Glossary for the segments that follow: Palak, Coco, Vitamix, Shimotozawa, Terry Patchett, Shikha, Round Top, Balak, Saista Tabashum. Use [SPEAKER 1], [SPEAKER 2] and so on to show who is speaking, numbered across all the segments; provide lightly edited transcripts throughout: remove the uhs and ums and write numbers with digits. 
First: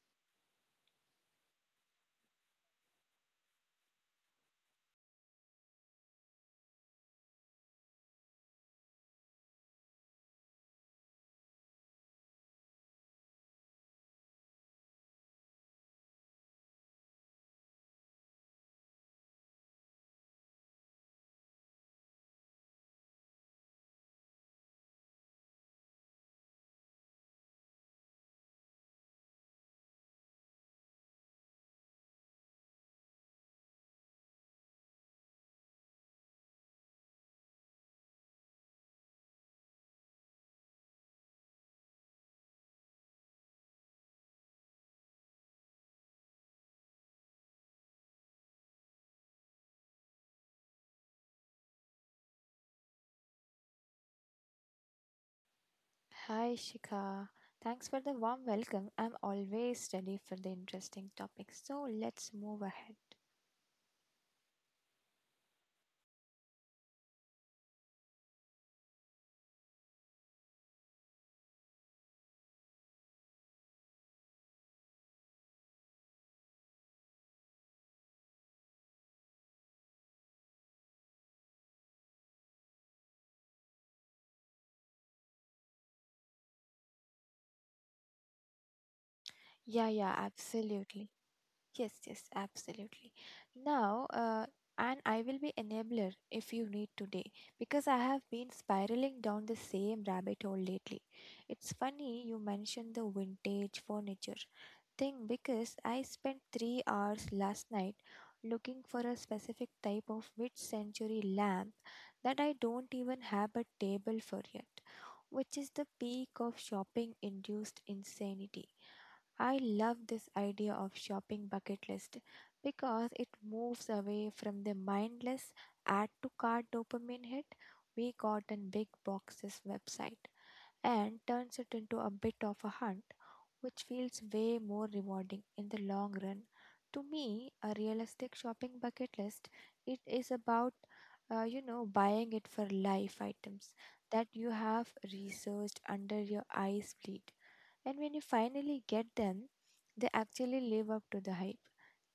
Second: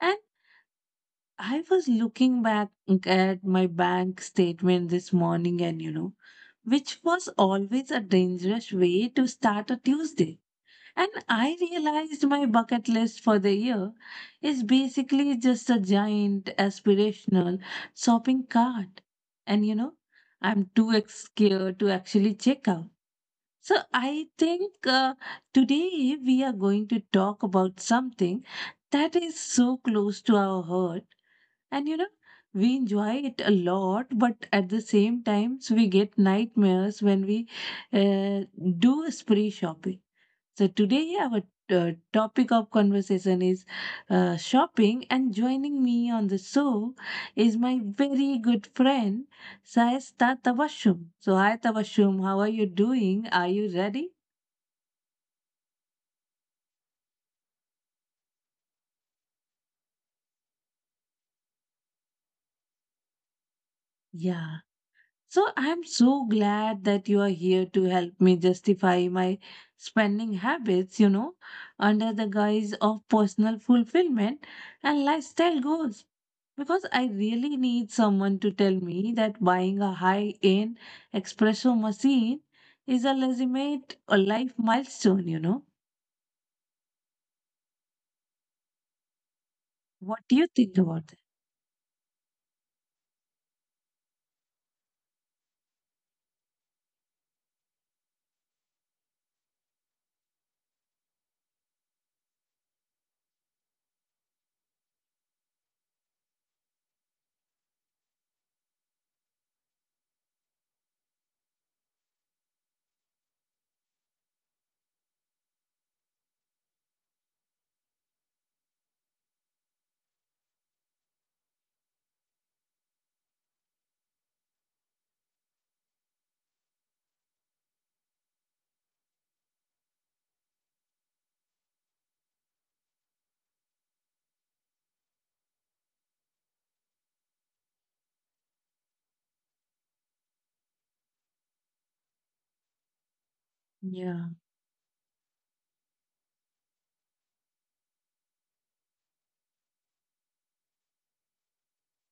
[SPEAKER 1] And I was looking back at my bank statement this morning, which was always a dangerous way to start a Tuesday. And I realized my bucket list for the year is basically just a giant aspirational shopping cart. And you know, I'm scared to actually check out, so I think today we are going to talk about something that is so close to our heart. And you know, we enjoy it a lot, but at the same times we get nightmares when we uh, do spree shopping. So today our topic of conversation is shopping, and joining me on the show is my very good friend Saista Tabashum. So hi Tabashum, how are you doing? Are you ready?
[SPEAKER 2] Hi, Shika. Thanks for the warm welcome. I'm always ready for the interesting topics. So let's move ahead.
[SPEAKER 1] Yeah. So I'm so glad that you are here to help me justify my spending habits, under the guise of personal fulfillment and lifestyle goals. Because I really need someone to tell me that buying a high end espresso machine is a legitimate life milestone.
[SPEAKER 2] Yeah, yeah,
[SPEAKER 1] What do you think
[SPEAKER 2] absolutely.
[SPEAKER 1] about that?
[SPEAKER 2] Yes, yes, absolutely. Now, uh, and I will be enabler if you need today, because I have been spiraling down the same rabbit hole lately. It's funny you mentioned the vintage furniture thing, because I spent 3 hours last night looking for a specific type of mid century lamp that I don't even have a table for yet, which is the peak of shopping induced insanity. I love this idea of shopping bucket list because it moves away from the mindless add to cart dopamine hit we got in big boxes website, and turns it into a bit of a hunt which feels way more rewarding in the long run. To me, a realistic shopping bucket list it is about buying it for life items that
[SPEAKER 1] Yeah,
[SPEAKER 2] you have researched under your eyes bleed, and when you finally get them, they actually live up to the hype.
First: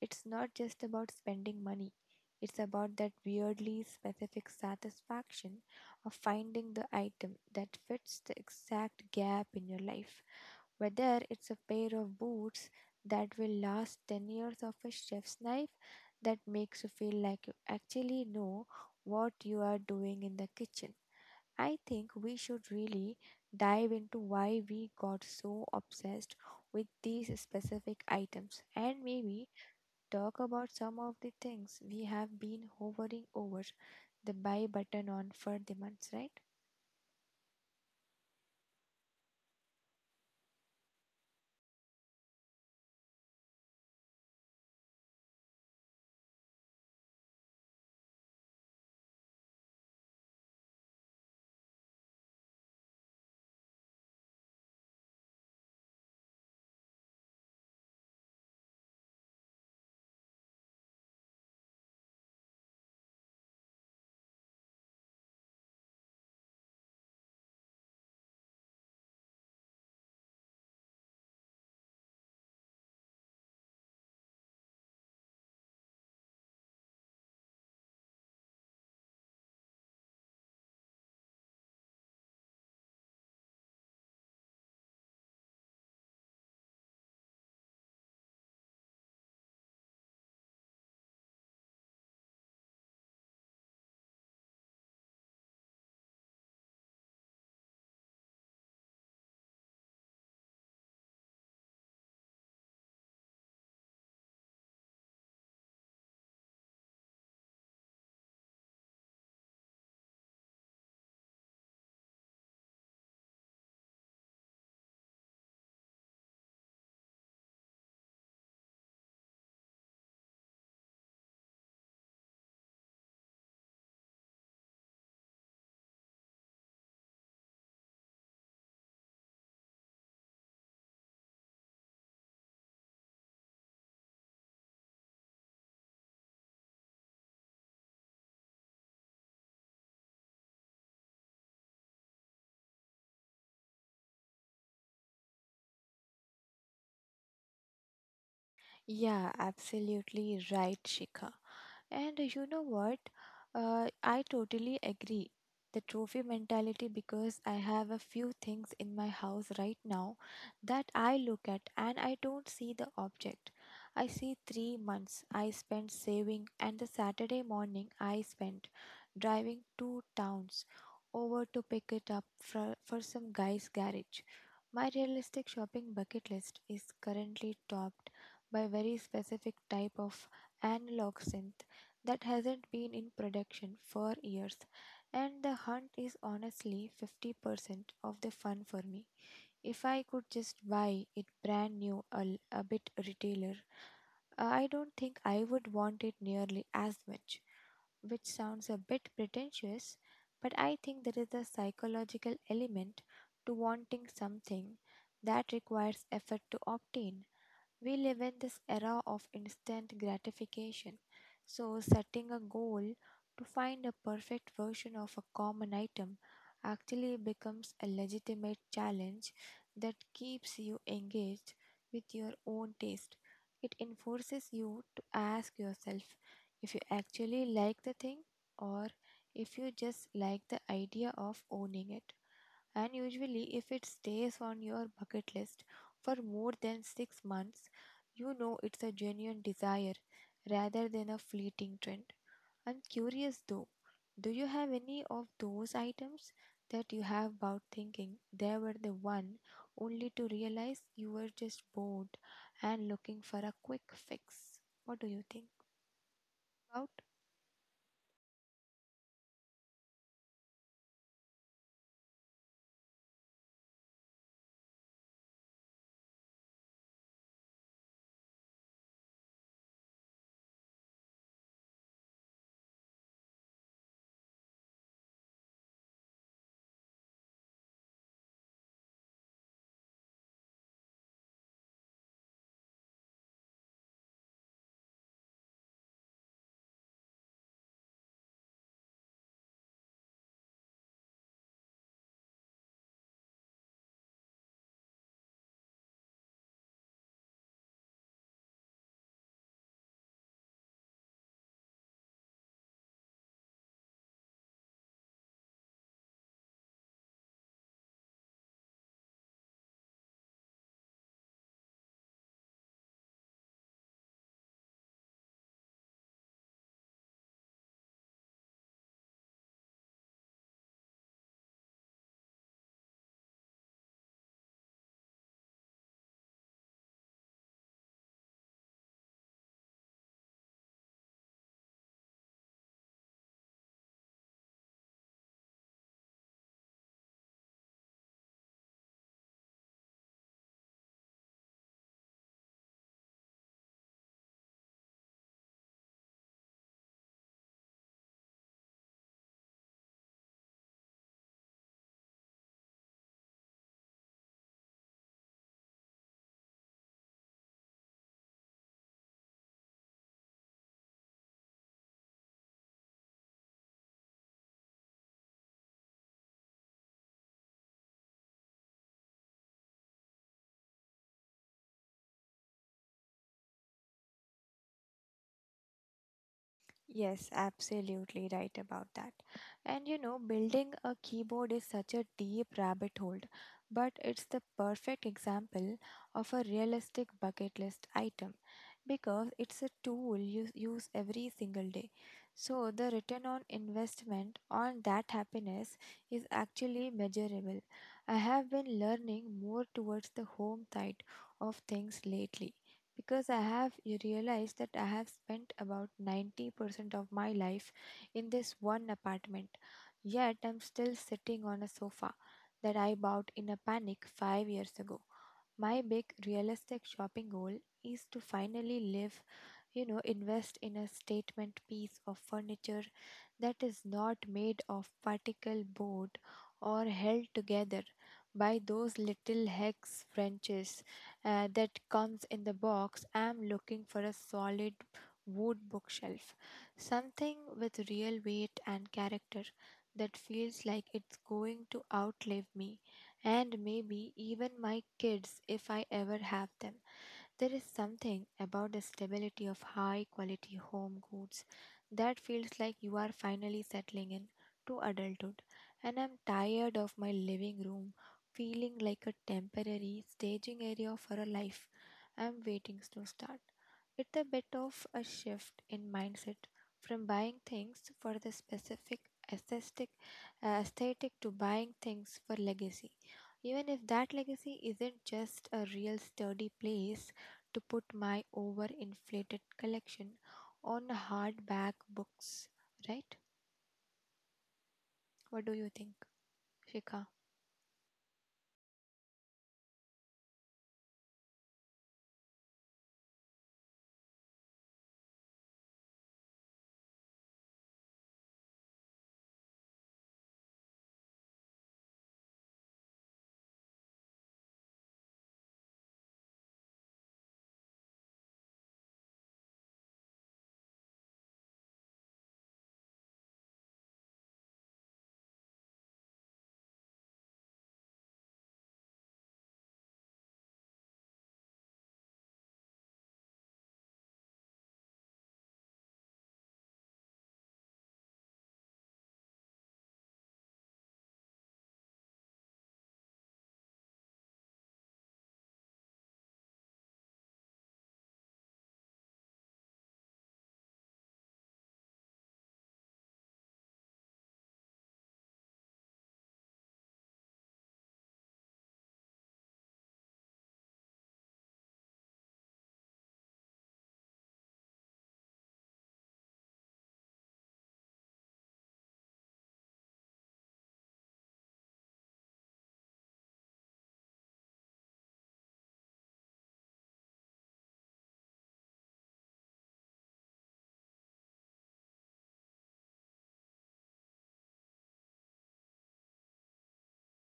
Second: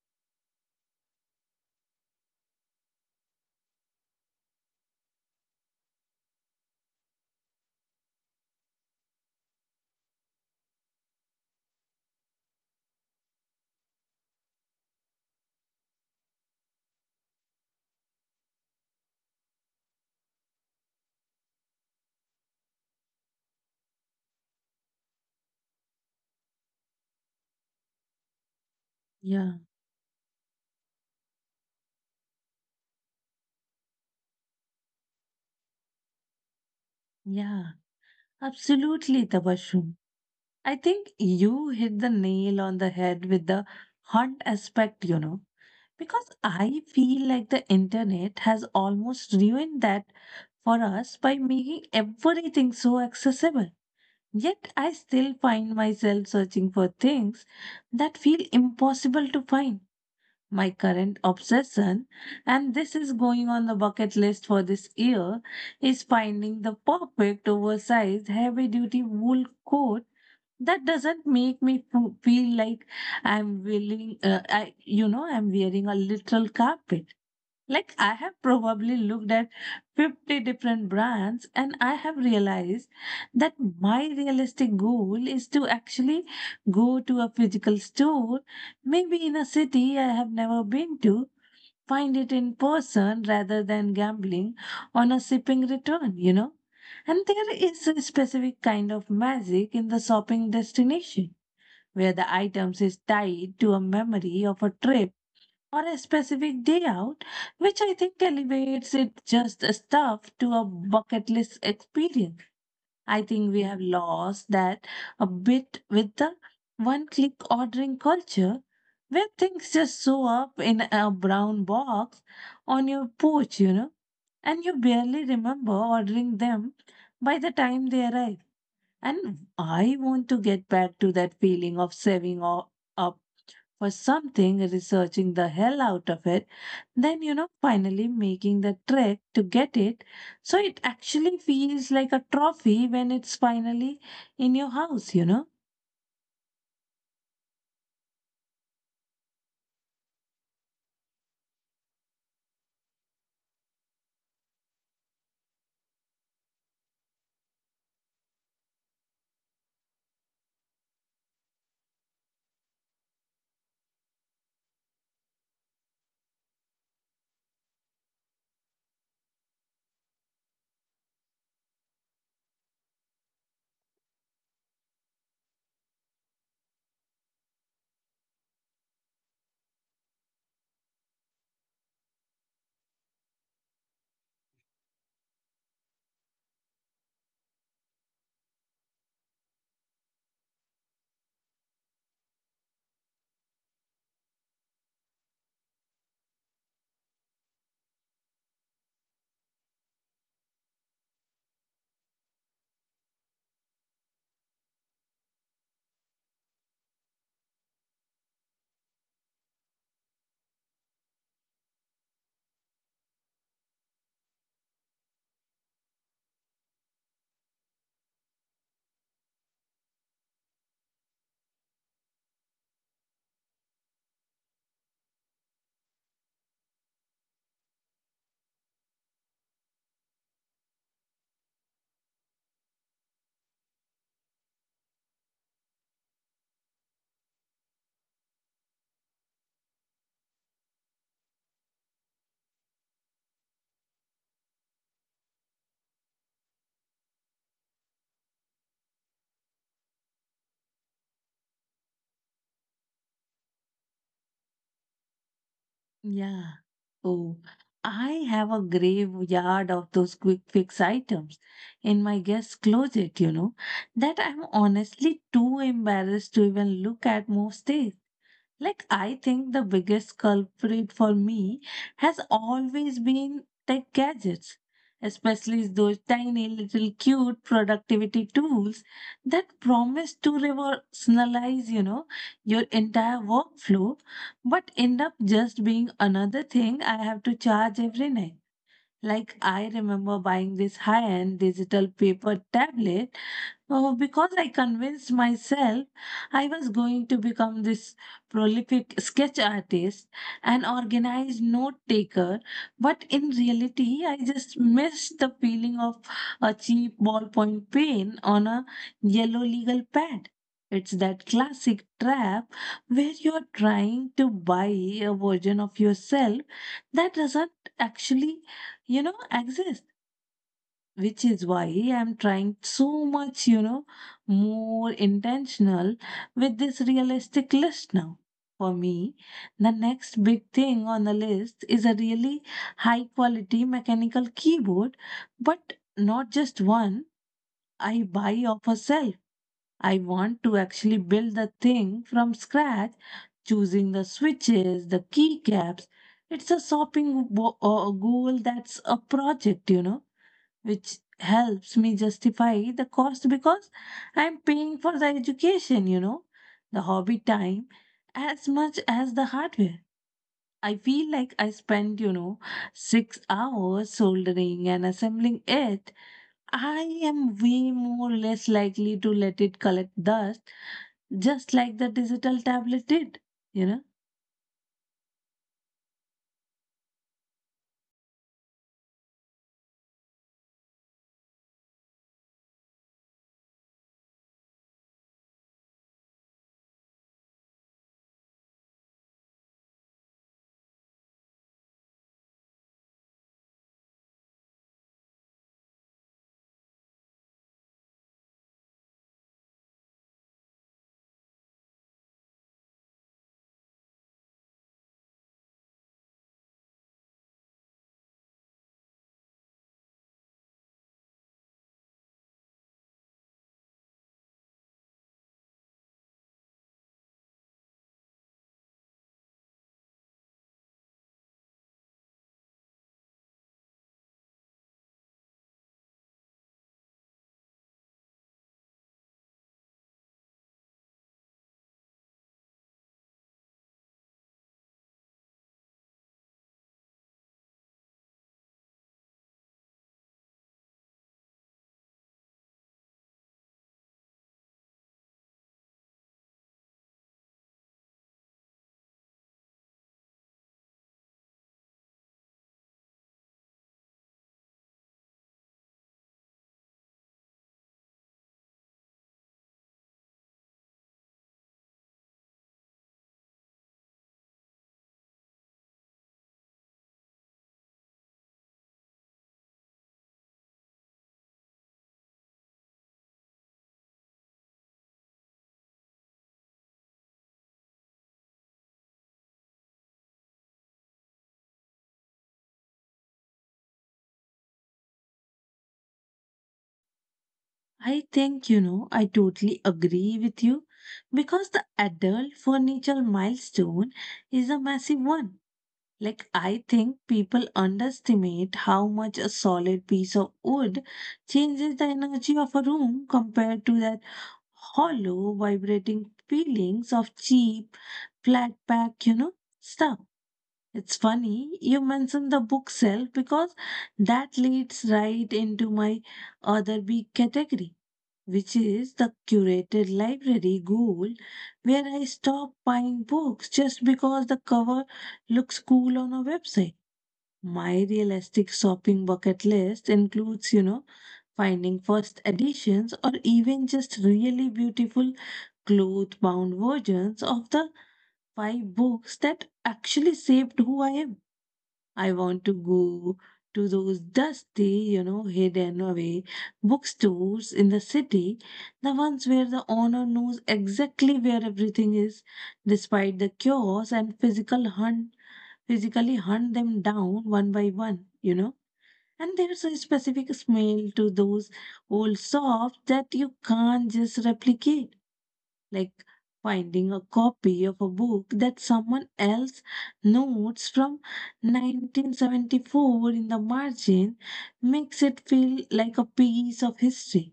[SPEAKER 2] It's not just about spending money, it's about that weirdly specific satisfaction of finding the item that fits the exact gap in your life. Whether it's a pair of boots that will last 10 years of a chef's knife that makes you feel like you actually know what you are doing in the kitchen, I think we should really dive into why we got so obsessed with these specific items, and maybe
[SPEAKER 1] yeah,
[SPEAKER 2] talk about some of the things we have been hovering over the buy button on for the months, right?
[SPEAKER 1] yeah. Absolutely, Tabashum. I think you hit the nail on the head with the hunt aspect, because I feel like the internet has almost ruined that for us by making everything so accessible. Yet I still find myself searching for things that feel impossible to find. My current obsession, and this is going on the bucket list for this year, is finding the perfect oversized heavy duty wool coat that doesn't make me feel like I'm willing I you know I'm wearing a literal carpet. Like, I have probably looked at 50 different brands and I have realized that my realistic goal is to actually go to a physical store, maybe in a city I have never been to, find it in person rather than gambling on a shipping return. And there is a specific kind of magic in the shopping destination where the items is tied to a memory of a trip or a specific day out, which I think elevates it just a stuff to a bucket list experience. I think we have lost that a bit with the one click ordering culture where things just show up in a brown box on your porch, and you barely remember ordering them by the time they arrive. And I want to get back to that feeling of up for something, researching the hell out of it, then finally making the trek to get it, so it actually feels like a trophy when it's finally in your house.
[SPEAKER 2] Yeah, absolutely right, Shikha. And you know what? I totally agree. The trophy mentality, because I have a few things in my house right now that I look at and I don't see the object. I see 3 months I spent saving, and the Saturday morning I spent driving two towns over to pick it up for some guy's garage. My realistic shopping bucket list is currently topped by very specific type of analog synth that hasn't been in production for years, and the hunt is honestly 50% of the fun for me. If I could just buy it brand new a bit retailer, I don't think I would want it nearly as much, which sounds a bit pretentious, but I think there is a psychological element to wanting something that requires effort to obtain. We live in this era of instant gratification, so setting a goal to find a perfect version of a common item actually becomes a legitimate challenge that keeps you engaged with your own taste. It enforces you to ask yourself if you actually like the thing, or if you just like the idea of owning it. And usually, if it stays on your bucket list for more than 6 months, you know it's a genuine desire rather than a fleeting trend. I'm curious though, do you have any of those items that you have about thinking they were the one, only to realize you were just bored and looking for a quick fix? What do you think
[SPEAKER 1] Yeah.
[SPEAKER 2] about?
[SPEAKER 1] Oh, I have a graveyard of those quick fix items in my guest closet that I'm honestly too embarrassed to even look at most days. Like, I think the biggest culprit for me has always been tech gadgets, especially those tiny little cute productivity tools that promise to revolutionize your entire workflow, but end up just being another thing I have to charge every night. Like, I remember buying this high end digital paper tablet. Oh, because I convinced myself I was going to become this prolific sketch artist and organized note taker, but in reality, I just missed the feeling of a cheap ballpoint pen on a yellow legal pad. It's that classic trap where you're trying to buy a version of yourself that doesn't actually exist, which is why I'm trying so much, more intentional with this realistic list now. For me, the next big thing on the list is a really high quality mechanical keyboard, but not just one I buy off a shelf. I want to actually build the thing from scratch, choosing the switches, the keycaps. It's a shopping goal that's a project, which helps me justify the cost because I'm paying for the education, the hobby time as much as the hardware. I feel like I spend 6 hours soldering and assembling it. I am way more less likely to let it collect dust, just like the digital tablet did, you know.
[SPEAKER 2] Yes, absolutely right about that. And you know, building a keyboard is such a deep rabbit hole, but it's the perfect example of a realistic bucket list item because it's a tool you use every single day. So the return on investment on that happiness is actually measurable. I have been learning more towards the home side of things lately, because I have you realize that I have spent about 90% of my life in this one apartment, yet I'm still sitting on a sofa that I bought in a panic 5 years ago. My big realistic shopping goal is to finally live, you know, invest in a statement piece of furniture that is not made of particle board, or held together by those little hex wrenches that comes in the box. I'm looking for a solid wood bookshelf, something with real weight and character that feels like it's going to outlive me, and maybe even my kids if I ever have them. There is something about the stability of high quality home goods that feels like you are finally settling in to adulthood. And I'm tired of my living room feeling like a temporary staging area for a life I'm waiting to start. It's a bit of a shift in mindset from buying things for the specific aesthetic, aesthetic to buying things for legacy. Even if that legacy isn't just a real sturdy place to put my overinflated collection on hardback books, right? What do you think, Shika?
[SPEAKER 1] I think, I totally agree with you because the adult furniture milestone is a massive one. Like, I think people underestimate how much a solid piece of wood changes the energy of a room compared to that hollow, vibrating feelings of cheap, flat pack, stuff. It's funny you mentioned the bookshelf because that leads right into my other big category, which is the curated library goal, where I stop buying books just because the cover looks cool on a website. My realistic shopping bucket list includes finding first editions or even just really beautiful cloth bound versions of the five books that actually shaped who I am. I want to go to those dusty, hidden away bookstores in the city, the ones where the owner knows exactly where everything is, despite the chaos and physically hunt them down one by one, and there's a specific smell to those old shops that you can't just replicate, like finding a copy of a book that someone else notes from 1974 in the margin makes it feel like a piece of history,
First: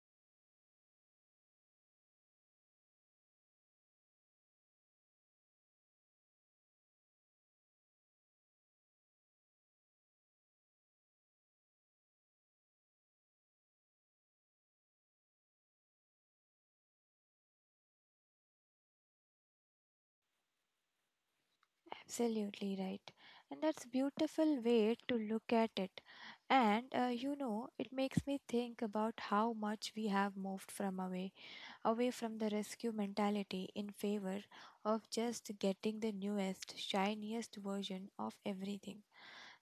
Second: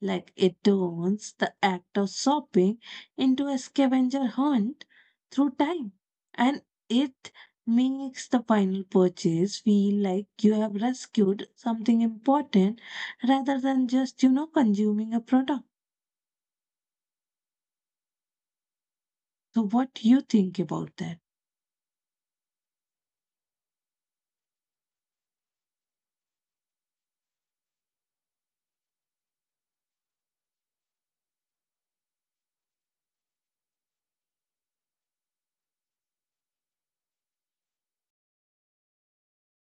[SPEAKER 1] like it turns the act of shopping into a scavenger hunt through time. And it makes the final purchase feel like you have rescued something important rather than just consuming a product. So, what do you think about that?
[SPEAKER 2] Absolutely right. And that's beautiful way to look at it. And you know, it makes me think about how much we have moved away from the rescue mentality in favor of just getting the newest, shiniest version of everything.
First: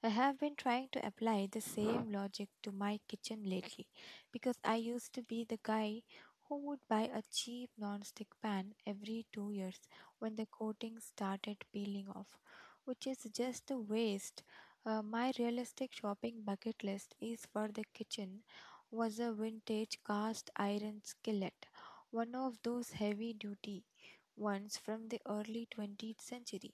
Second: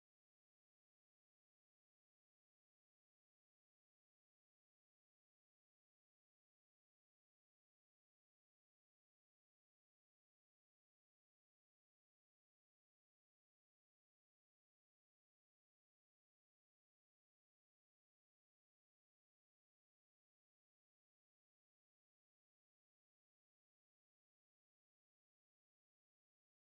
[SPEAKER 2] I have been trying to apply the same logic to my kitchen lately, because I used to be the guy who would buy a cheap non-stick pan every 2 years when the coating started peeling off, which is just a waste. My realistic shopping bucket list is for the kitchen was a vintage cast iron skillet, one of those heavy duty ones from the early 20th century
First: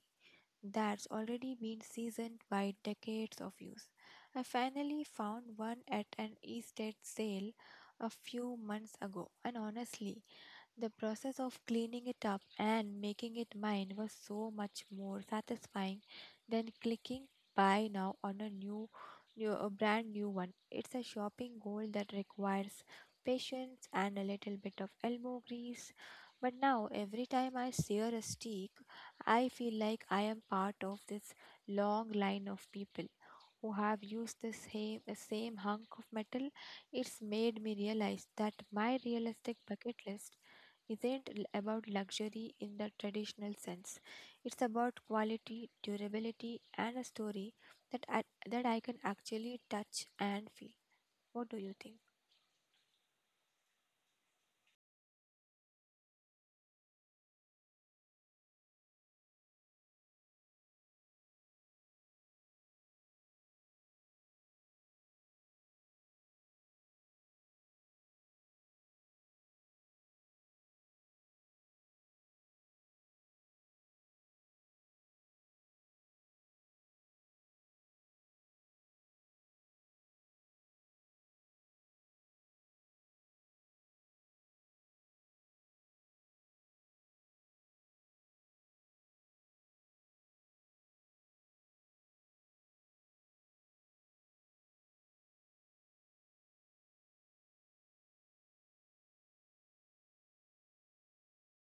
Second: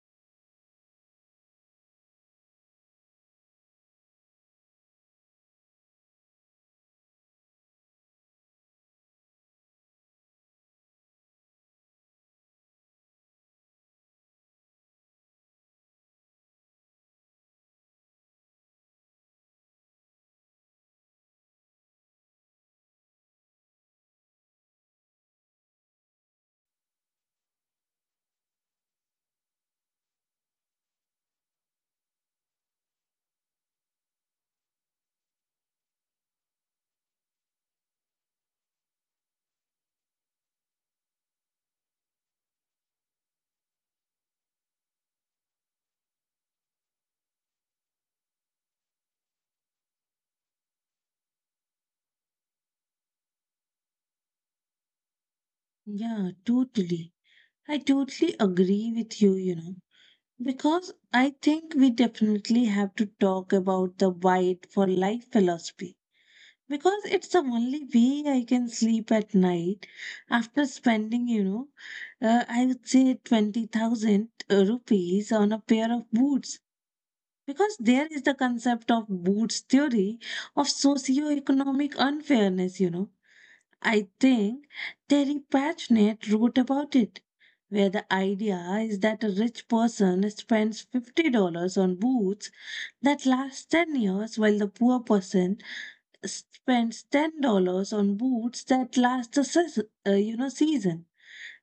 [SPEAKER 2] that's already been seasoned by decades of use. I finally found one at an estate sale a few months ago, and honestly, the process of cleaning it up and making it mine was so much more satisfying than clicking buy now on a new, new a brand new one. It's a shopping goal that requires patience and a little bit of elbow grease. But now every time I sear a steak, I feel like I am part of this long line of people who have used the same hunk of metal. It's made me realize that my realistic bucket list isn't about luxury in the traditional sense. It's about quality, durability, and a story that I, that I can actually touch and feel. What do you think?
[SPEAKER 1] Yeah, totally. I totally agree with you, because I think we definitely have to talk about the wide for life philosophy. Because it's the only way I can sleep at night after spending, I would say 20,000 rupees on a pair of boots. Because there is the concept of boots theory of socio-economic unfairness. I think Terry Patchett wrote about it, where the idea is that a rich person spends $50 on boots that lasts 10 years while the poor person spends $10 on boots that last the season, you know season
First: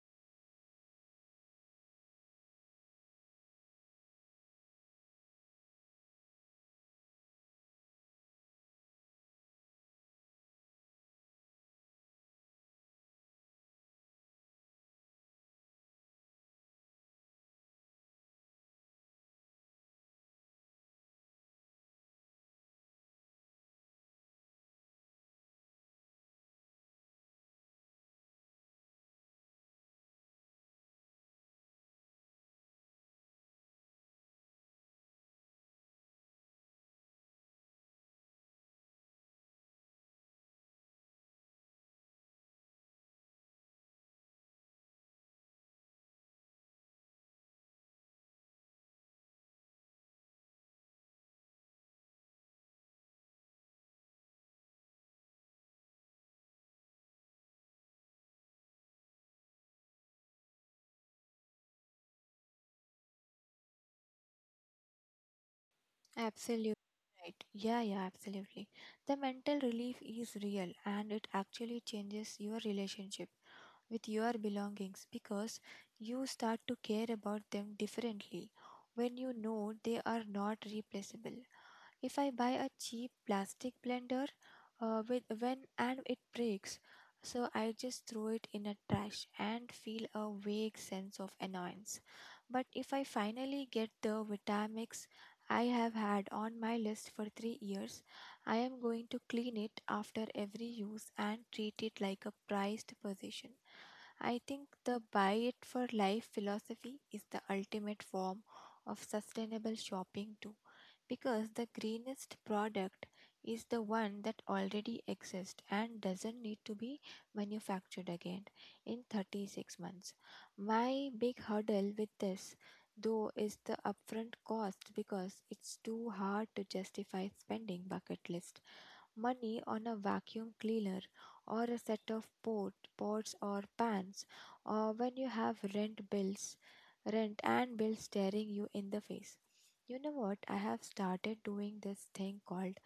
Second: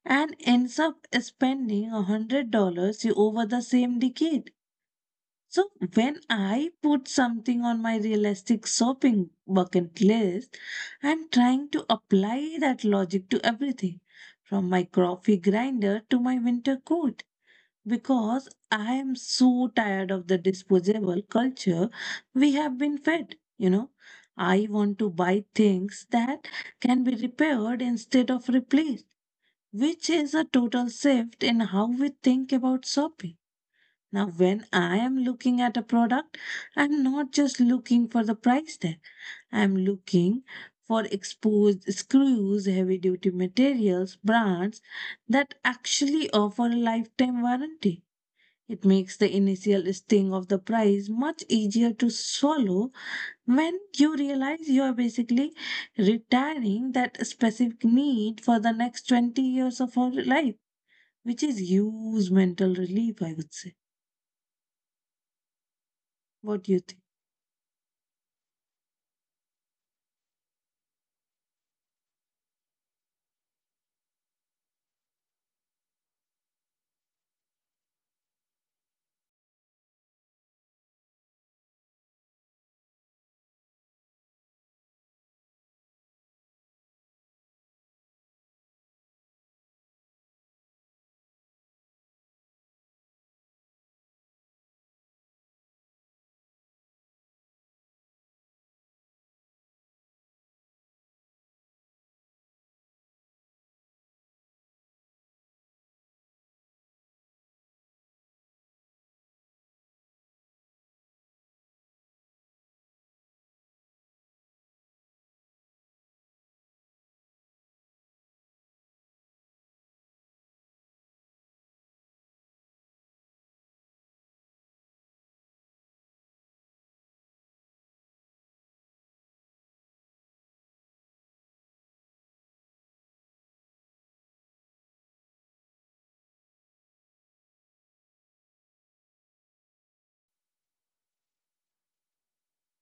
[SPEAKER 1] and ends up spending $100 over the same decade. So when I put something on my realistic shopping bucket list, I'm trying to apply that logic to everything from my coffee grinder to my winter coat, because I am so tired of the disposable culture we have been fed. You know, I want to buy things that can be repaired instead of replaced, which is a total shift in how we think about shopping. Now, when I am looking at a product, I'm not just looking for the price tag, I'm looking for exposed screws, heavy duty materials, brands that actually offer a lifetime warranty. It makes the initial sting of the prize much easier to swallow when you realize you are basically retiring that specific need for the next 20 years of our life, which is huge mental relief, I would say. What do you
[SPEAKER 2] Absolutely
[SPEAKER 1] think?
[SPEAKER 2] right. Yeah, yeah, absolutely. The mental relief is real, and it actually changes your relationship with your belongings because you start to care about them differently when you know they are not replaceable. If I buy a cheap plastic blender with when and it breaks, so I just throw it in a trash and feel a vague sense of annoyance. But if I finally get the Vitamix I have had on my list for 3 years, I am going to clean it after every use and treat it like a prized possession. I think the buy it for life philosophy is the ultimate form of sustainable shopping too, because the greenest product is the one that already exists and doesn't need to be manufactured again in 36 months. My big hurdle with this though is the upfront cost, because it's too hard to justify spending bucket list money on a vacuum cleaner or a set of pots or pans, or when you have rent and bills staring you in the face. You know what? I have started doing this thing called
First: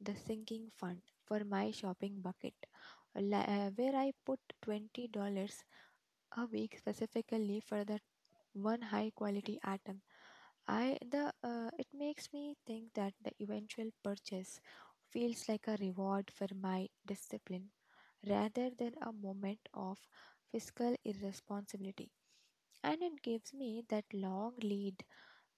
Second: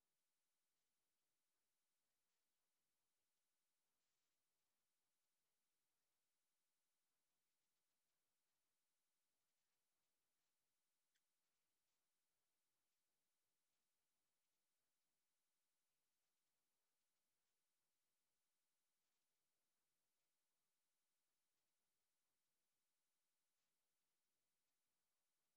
[SPEAKER 2] the sinking fund for my shopping bucket, where I put $20 a week specifically for that one high quality atom. I the It makes me think that the eventual purchase feels like a reward for my discipline rather than a moment of fiscal irresponsibility. And it gives me that long lead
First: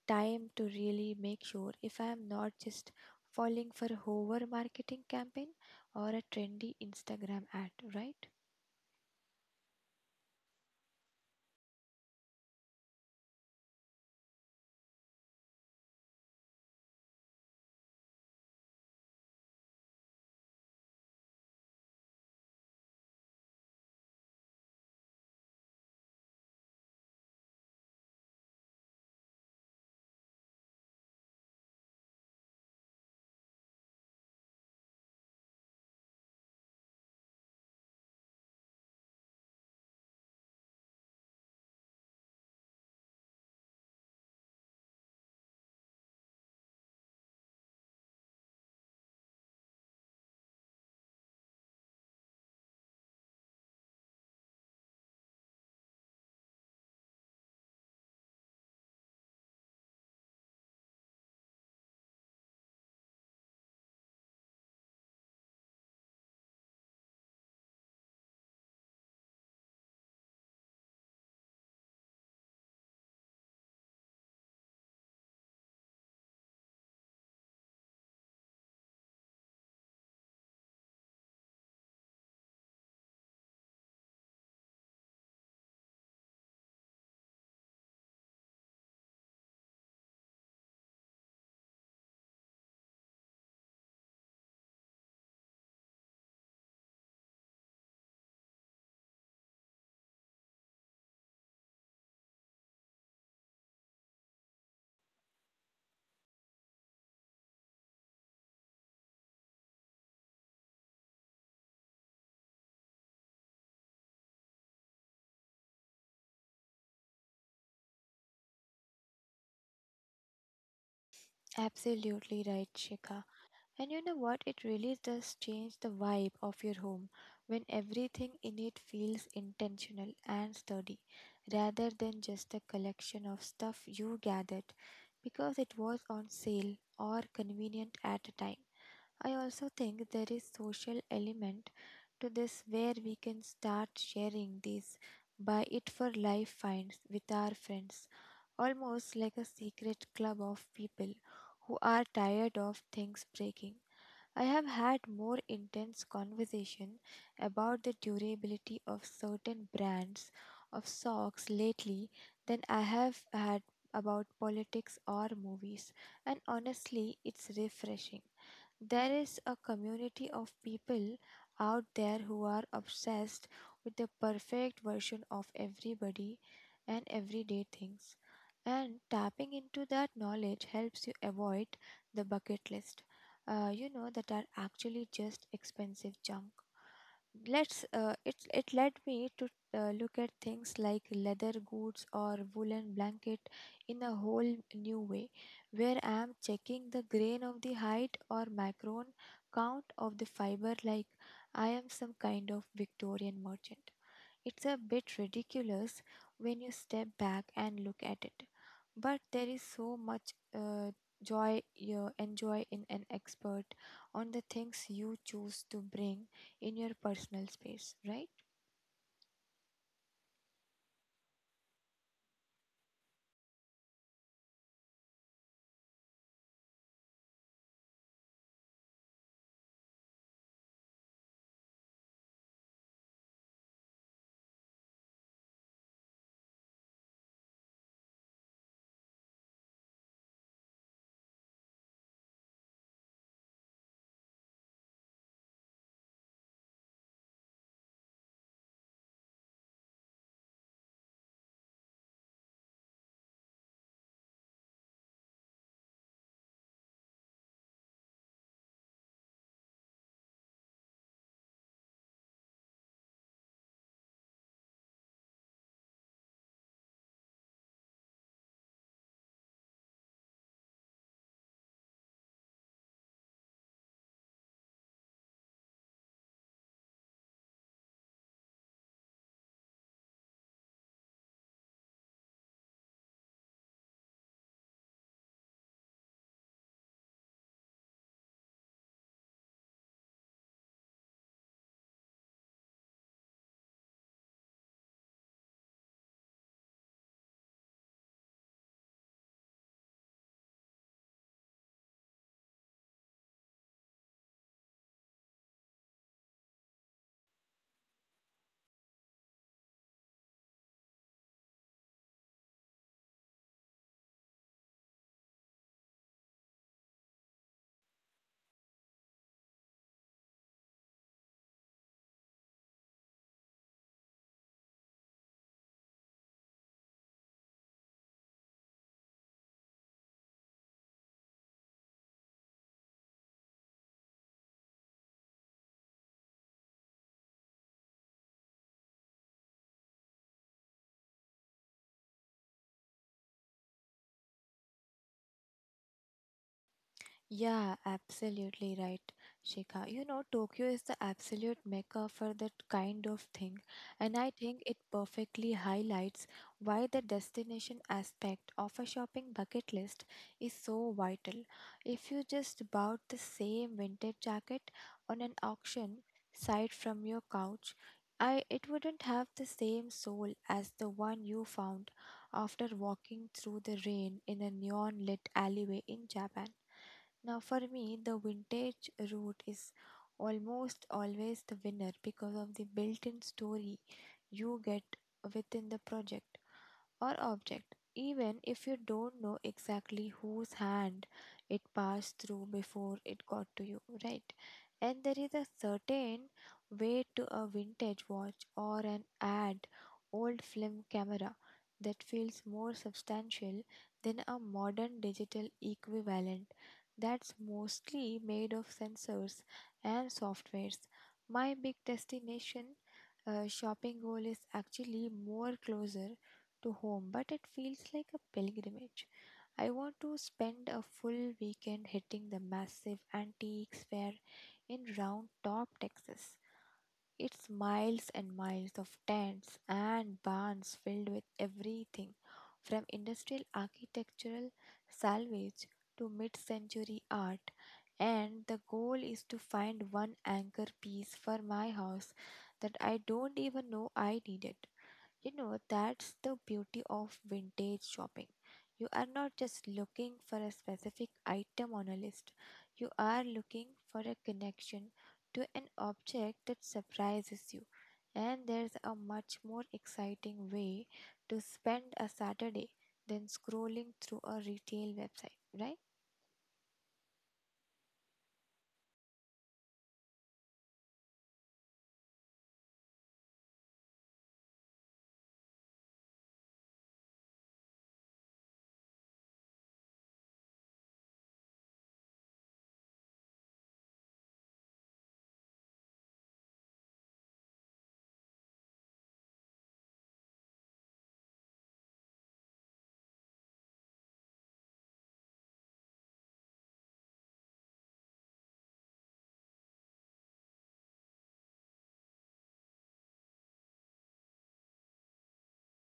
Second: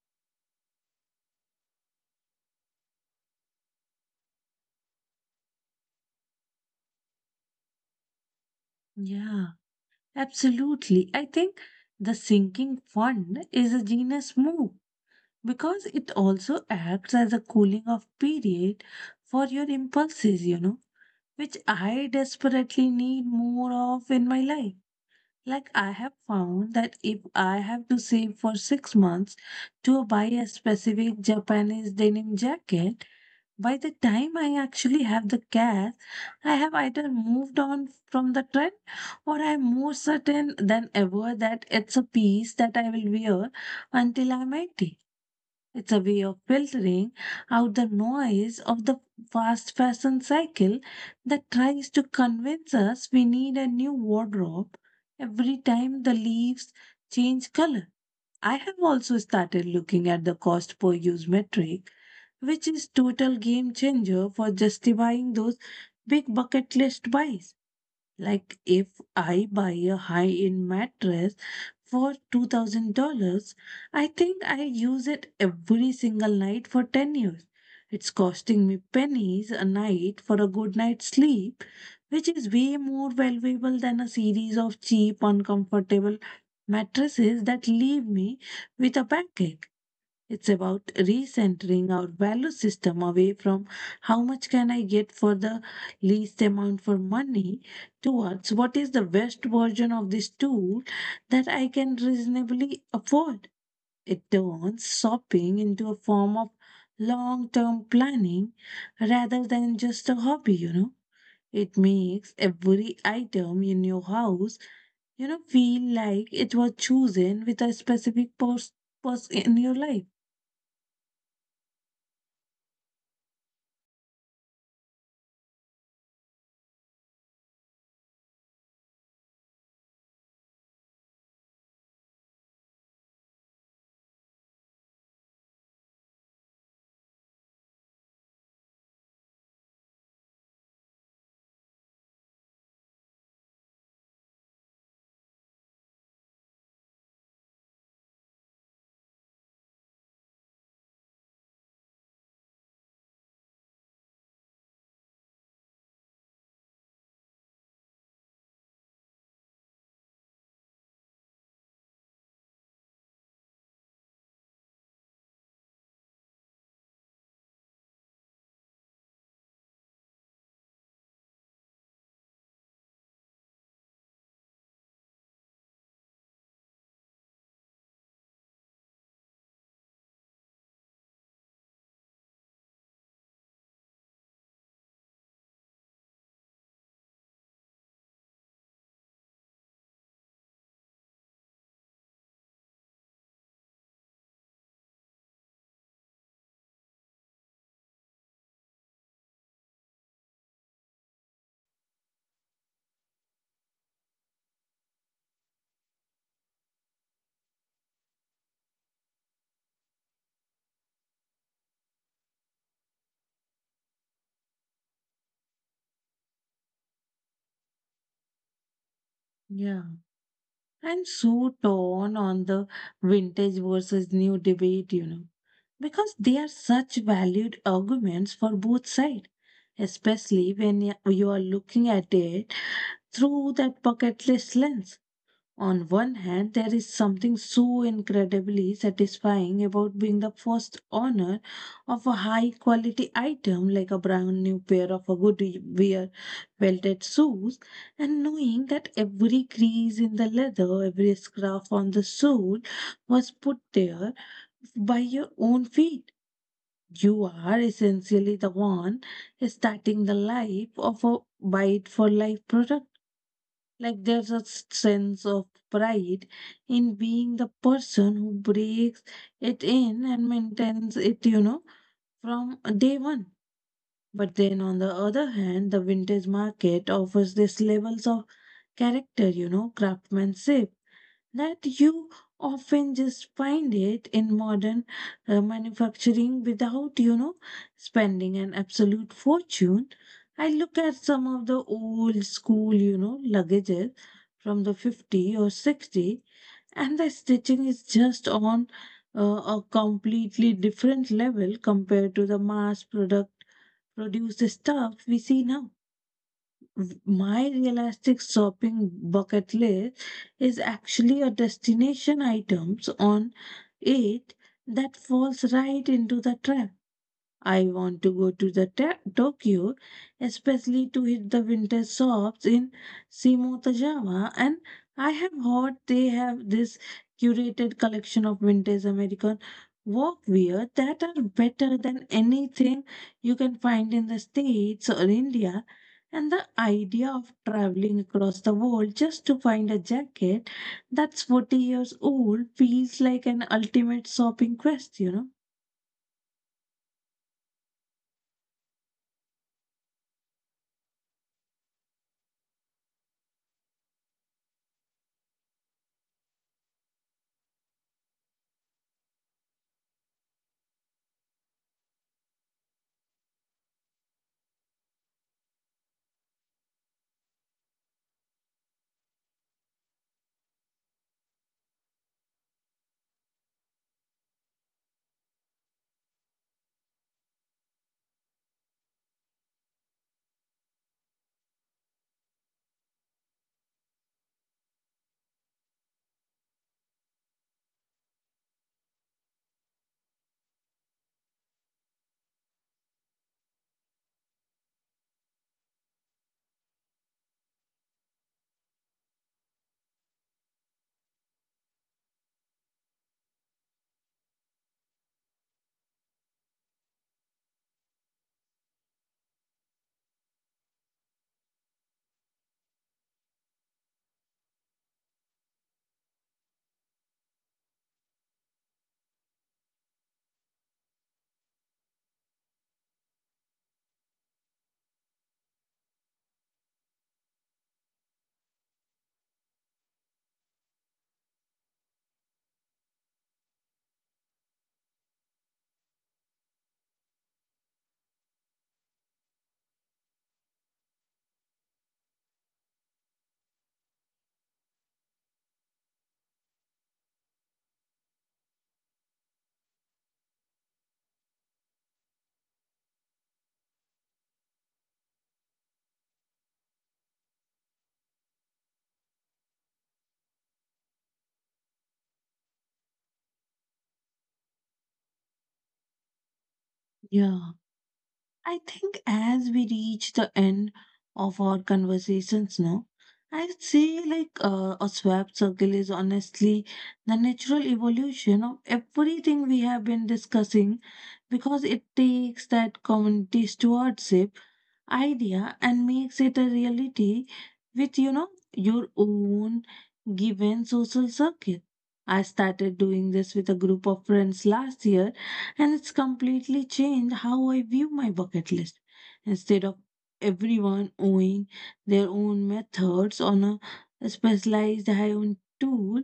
[SPEAKER 2] time to really make sure if I am not just falling for a hover marketing campaign or a trendy Instagram ad, right?
[SPEAKER 1] Yeah, absolutely. I think the sinking fund is a genius move because it also acts as a cooling off period for your impulses, which I desperately need more of in my life. Like, I have found that if I have to save for 6 months to buy a specific Japanese denim jacket, by the time I actually have the cash, I have either moved on from the trend or I'm more certain than ever that it's a piece that I will wear until I'm 80. It's a way of filtering out the noise of the fast fashion cycle that tries to convince us we need a new wardrobe every time the leaves change color. I have also started looking at the cost per use metric, which is total game changer for justifying those big bucket list buys. Like, if I buy a high-end mattress for $2,000, I think I use it every single night for 10 years. It's costing me pennies a night for a good night's sleep, which is way more valuable than a series of cheap, uncomfortable mattresses that leave me with a backache. It's about recentering our value system away from how much can I get for the least amount for money towards what is the best version of this tool that I can reasonably afford. It turns shopping into a form of long term planning rather than just a hobby, It makes every item in your house, feel like it was chosen with a specific purpose purpose in your life.
[SPEAKER 2] Absolutely right, Shika. And you know what? It really does change the vibe of your home when everything in it feels intentional and sturdy rather than just a collection of stuff you gathered because it was on sale or convenient at a time. I also think there is social element to this, where we can start sharing these buy it for life finds with our friends, almost like a secret club of people who are tired of things breaking. I have had more intense conversation about the durability of certain brands of socks lately than I have had about politics or movies, and honestly, it's refreshing. There is a community of people out there who are obsessed with the perfect version of everybody and everyday things, and tapping into that knowledge helps you avoid the bucket list that are actually just expensive junk. Let's It led me to look at things like leather goods or woolen blanket in a whole new way, where I am checking the grain of the height or macron count of the fiber, like I am some kind of Victorian merchant. It's a bit ridiculous when you step back and look at it, but there is so much joy you enjoy in an expert on the things you choose to bring in your personal space, right?
[SPEAKER 1] Yeah. I'm so torn on the vintage versus new debate, because they are such valued arguments for both sides, especially when you are looking at it through that bucketless lens. On one hand, there is something so incredibly satisfying about being the first owner of a high quality item like a brand new pair of a good wear welted shoes, and knowing that every crease in the leather, every scuff on the sole was put there by your own feet. You are essentially the one starting the life of a bite for life product. Like there's a sense of pride in being the person who breaks it in and maintains it, you know, from day one. But then on the other hand, the vintage market offers these levels of character, you know, craftsmanship that you often just find it in modern manufacturing without you know spending an absolute fortune. I look at some of the old school, you know, luggages from the 50 or 60, and the stitching is just on a completely different level compared to the mass product produce the stuff we see now. My realistic shopping bucket list is actually a destination items on it that falls right into the trap. I want to go to the Tokyo, especially to hit the winter shops in Shimotozawa. And I have heard they have this curated collection of vintage American workwear that are better than anything you can find in the States or India. And the idea of traveling across the world just to find a jacket that's 40 years old feels like an ultimate shopping quest, you know?
[SPEAKER 2] Yeah, absolutely right, Shikha. You know, Tokyo is the absolute mecca for that kind of thing, and I think it perfectly highlights why the destination aspect of a shopping bucket list is so vital. If you just bought the same vintage jacket on an auction site from your couch, I it wouldn't have the same soul as the one you found after walking through the rain in a neon lit alleyway in Japan. Now, for me, the vintage route is almost always the winner because of the built in story you get within the project or object, even if you don't know exactly whose hand it passed through before it got to you, right? And there is a certain weight to a vintage watch or an ad old film camera that feels more substantial than a modern digital equivalent that's mostly made of sensors and softwares. My big destination shopping goal is actually more closer to home, but it feels like a pilgrimage. I want to spend a full weekend hitting the massive antiques fair in Round Top, Texas. It's miles and miles of tents and barns filled with everything from industrial architectural salvage to mid century art. And the goal is to find one anchor piece for my house that I don't even know I needed. You know, that's the beauty of vintage shopping. You are not just looking for a specific item on a list, you are looking for a connection to an object that surprises you. And there's a much more exciting way to spend a Saturday than scrolling through a retail website, right?
[SPEAKER 1] Yeah. I think as we reach the end of our conversations now, I'd say like a swap circle is honestly the natural evolution of everything we have been discussing because it takes that community stewardship idea and makes it a reality with you know your own given social circle. I started doing this with a group of friends last year, and it's completely changed how I view my bucket list. Instead of everyone owning their own methods on a specialized high-end tool,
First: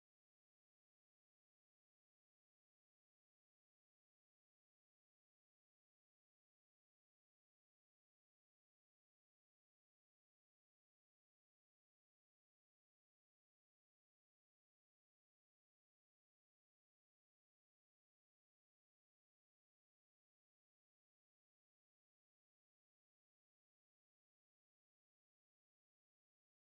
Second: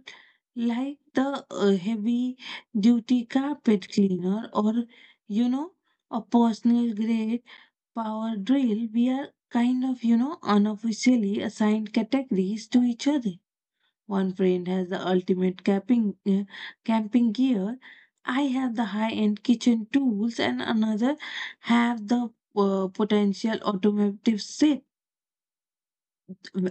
[SPEAKER 1] like the heavy duty carpet cleaner or, you know, a personal grade power drill, we are kind of, you know, unofficially assigned categories to each other. One friend has the ultimate camping gear. I have the high-end kitchen tools, and another have the potential automotive set.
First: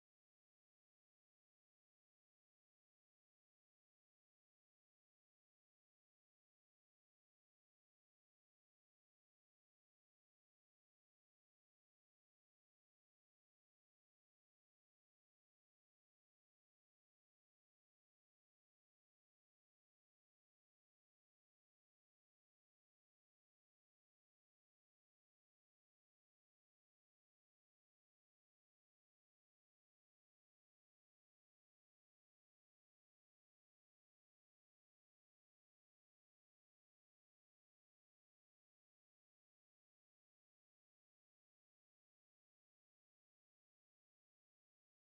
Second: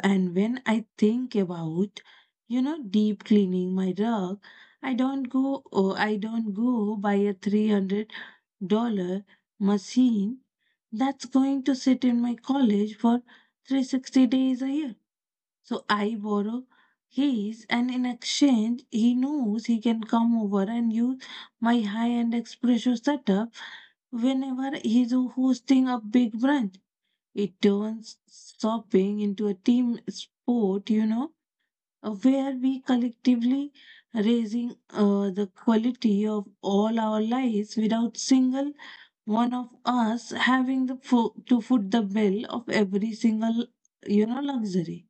[SPEAKER 1] And when I think about, you know, deep cleaning my rug, I don't go. Oh, I don't go buy a $300 machine that's going to sit in my college for 360 days a year. So I borrow his, and in exchange, he knows he can come over and use my high end espresso setup whenever he's hosting a big brunch. It turns shopping into a team sport, you know, where we collectively raising the quality of all our lives without single one of us having the to foot the bill of every single, you know, luxury.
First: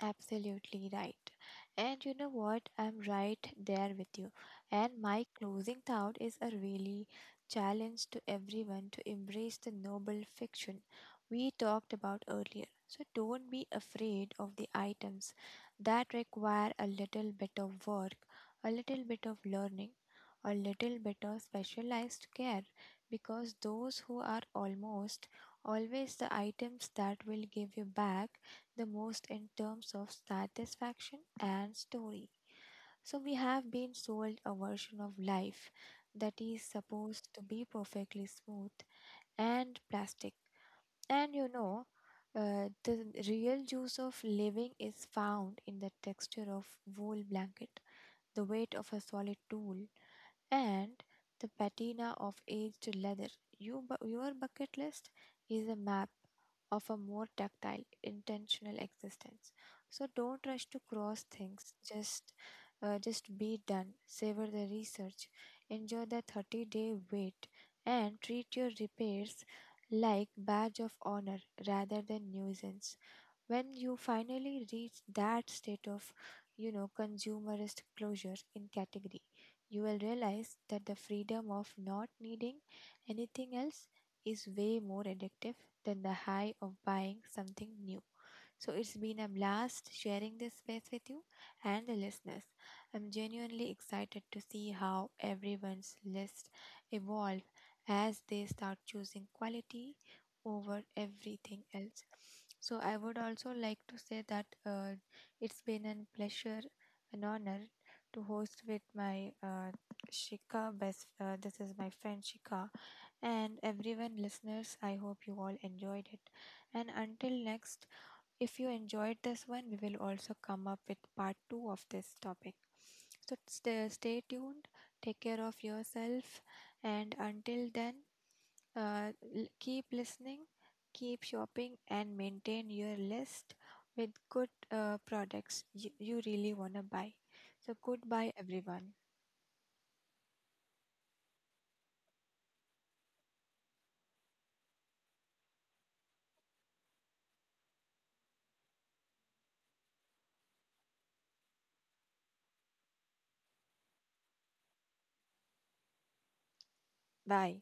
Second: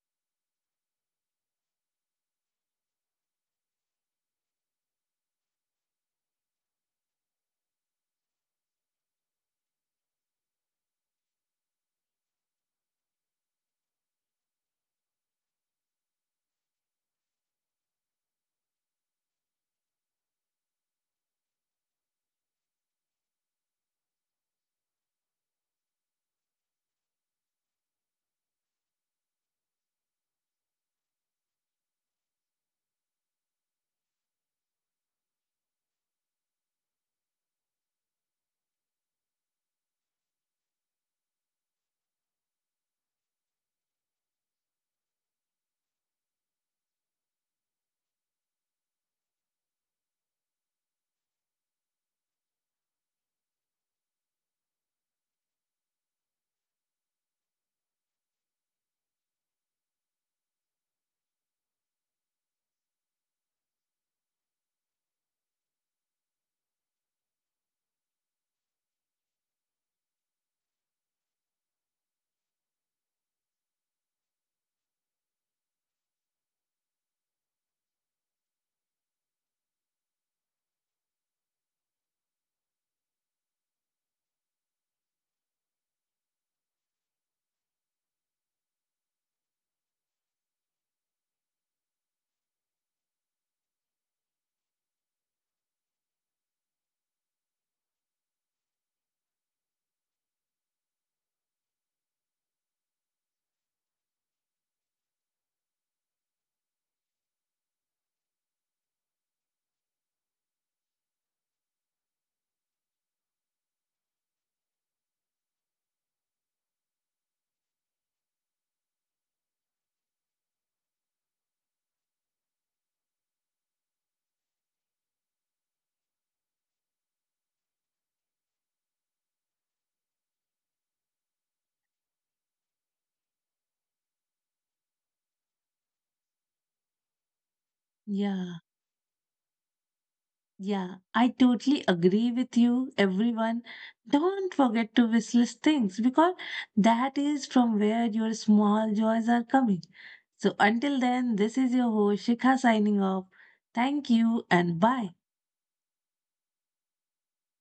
[SPEAKER 2] Absolutely right. And you know what? I'm right there with you. And my closing thought is a really challenge to everyone to embrace the noble fiction we talked about earlier. So don't be afraid of the items that require a little bit of work, a little bit of learning, a little bit of specialized care, because those who are almost always the items that will give you back the most in terms of satisfaction and story. So, we have been sold a version of life that is supposed to be perfectly smooth and plastic. And you know, the real juice of living is found in the texture of wool blanket, the weight of a solid tool, and the patina of aged leather. Your bucket list is a map of a more tactile, intentional existence. So don't rush to cross things. Just be done. Savor the research. Enjoy the 30-day wait, and treat your repairs like badge of honor rather than nuisance. When you finally reach that state of, you know, consumerist closure in category, you will realize that the freedom of not needing anything else is way more addictive than the high of buying something new. So it's been a blast sharing this space with you and the listeners. I'm genuinely excited to see how everyone's list evolve as they start choosing quality over everything else. So I would also like to say that it's been a pleasure, an honor to host with my Shika best. This is my friend Shika, and everyone listeners. I hope you all enjoyed it. And until next, if you enjoyed this one, we will also come up with part two of this topic. So stay tuned, take care of yourself, and until then, keep listening, keep shopping, and maintain your list with good products you really want to buy. So, goodbye,
[SPEAKER 1] Yeah.
[SPEAKER 2] everyone.
[SPEAKER 1] Yeah, I totally agree with you, everyone. Don't forget to wish list things because that is from where your small joys are coming. So until then, this is your host Shikha signing off. Thank you and bye.
[SPEAKER 2] Bye.